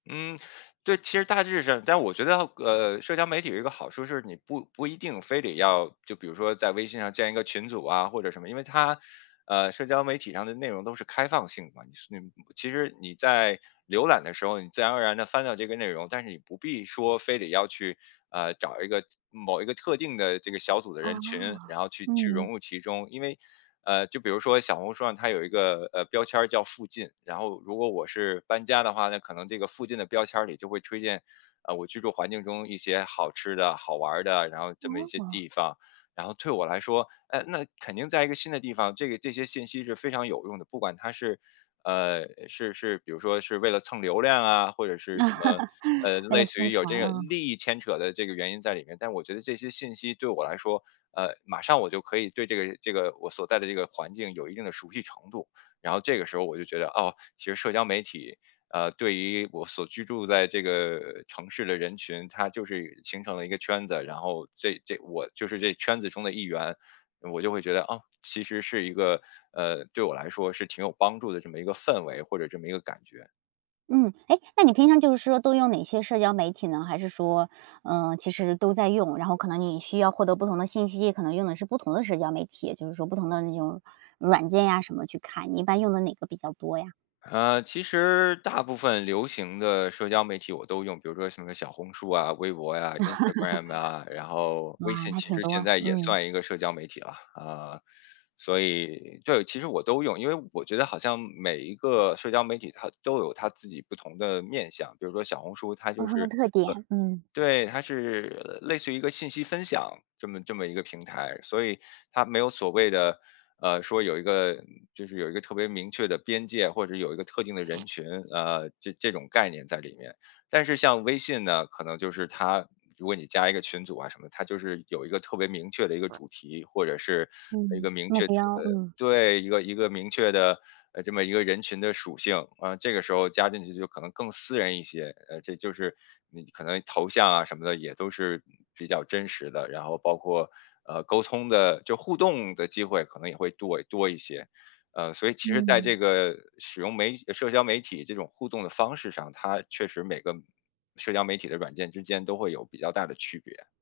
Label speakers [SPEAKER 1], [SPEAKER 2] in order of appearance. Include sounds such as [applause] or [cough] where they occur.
[SPEAKER 1] 嗯，对。其实大致上但我觉得，呃，社交媒体有一个好处是，你不不一定非得要就比如说在微信上建一个群组啊或者什么。因为它呃，社交媒体上的内容都是开放性的嘛，那种其实你在浏览的时候，你自然而然地翻到这个内容，但是你不必说非得要去，呃，找一个某一个特定的这个小组的
[SPEAKER 2] 哦，
[SPEAKER 1] 人群，然后去去融
[SPEAKER 2] 嗯。
[SPEAKER 1] 入其中。因为呃，就比如说小红书上它有一个，呃，标签儿叫“附近”，然后如果我是搬家的话，那可能这个“附近”的标签里就会推荐，呃，我居住环境中一些好吃的、好玩的，然后这么一些
[SPEAKER 2] 哦。
[SPEAKER 1] 地方。然后对我来说呃，那肯定在一个新的地方，这个这些信息是非常有用的。不管它是呃，是是比如说是为了蹭流量啊，或者是什么
[SPEAKER 2] [chuckles]
[SPEAKER 1] 呃，
[SPEAKER 2] 为
[SPEAKER 1] 类
[SPEAKER 2] 了
[SPEAKER 1] 似
[SPEAKER 2] 宣
[SPEAKER 1] 于有
[SPEAKER 2] 传，
[SPEAKER 1] 这个
[SPEAKER 2] 啊。
[SPEAKER 1] 利益牵扯的这个原因在里面，但我觉得这些信息对我来说呃，马上我就可以对这个这个我所在的这个环境有一定的熟悉程度。然后这个时候我就觉得，哦，其实社交媒体，呃，对于我所居住在这个城市的人群，它就是形成了一个圈子，然后这这我就是这圈子中的一员。我就会觉得，啊，其实是一个呃，对我来说是挺有帮助的这么一个氛围，或者这么一个感觉。
[SPEAKER 2] 嗯。诶，那你平常就是说都用哪些社交媒体呢？还是说，呃，其实都在用，然后可能你需要获得不同的信息，可能用的是不同的社交媒体。也就是说不同的那种软件啊什么去看，一般用的哪个比较多呀？
[SPEAKER 1] 呃，其实大部分流行的社交媒体我都用，比如说什么小红书啊，微博呀，Instagram 啊。然
[SPEAKER 2] [chuckles]
[SPEAKER 1] 后微
[SPEAKER 2] 哇，
[SPEAKER 1] 信
[SPEAKER 2] 还
[SPEAKER 1] 其
[SPEAKER 2] 挺
[SPEAKER 1] 实现
[SPEAKER 2] 多，
[SPEAKER 1] 在也
[SPEAKER 2] 嗯。
[SPEAKER 1] 算一个社交媒体了，啊，所以对，其实我都用。因为我觉得好像每一个社交媒体它都有它自己不同的面向。比如说小红书它
[SPEAKER 2] 不
[SPEAKER 1] 就
[SPEAKER 2] 同
[SPEAKER 1] 是呃，
[SPEAKER 2] 的特点，嗯。
[SPEAKER 1] 对，它是类似于一个信息分享，这么这么一个平台，所以它没有所谓的呃，说有一个就是有一个特别明确的边界，或者有一个特定的人群，呃，这这种概念在里面。但是像微信呢，可能就是它如果你加一个群组啊什么，它就是有一个特别明确的一个主题，或者是一
[SPEAKER 2] 嗯，
[SPEAKER 1] 个明
[SPEAKER 2] 目
[SPEAKER 1] 确呃，
[SPEAKER 2] 标，嗯。
[SPEAKER 1] 对，一个一个明确的呃，这么一个人群的属性。啊，这个时候加进去就可能更私人一些，呃，这就是你可能头像啊什么的也都是比较真实的。然后包括，呃，沟通的就是互动的机会可能也会多多一些。呃，所以其实在这
[SPEAKER 2] 嗯。
[SPEAKER 1] 个使用媒社交媒体这种互动的方式上，它确实每个社交媒体的软件之间都会有比较大的区别。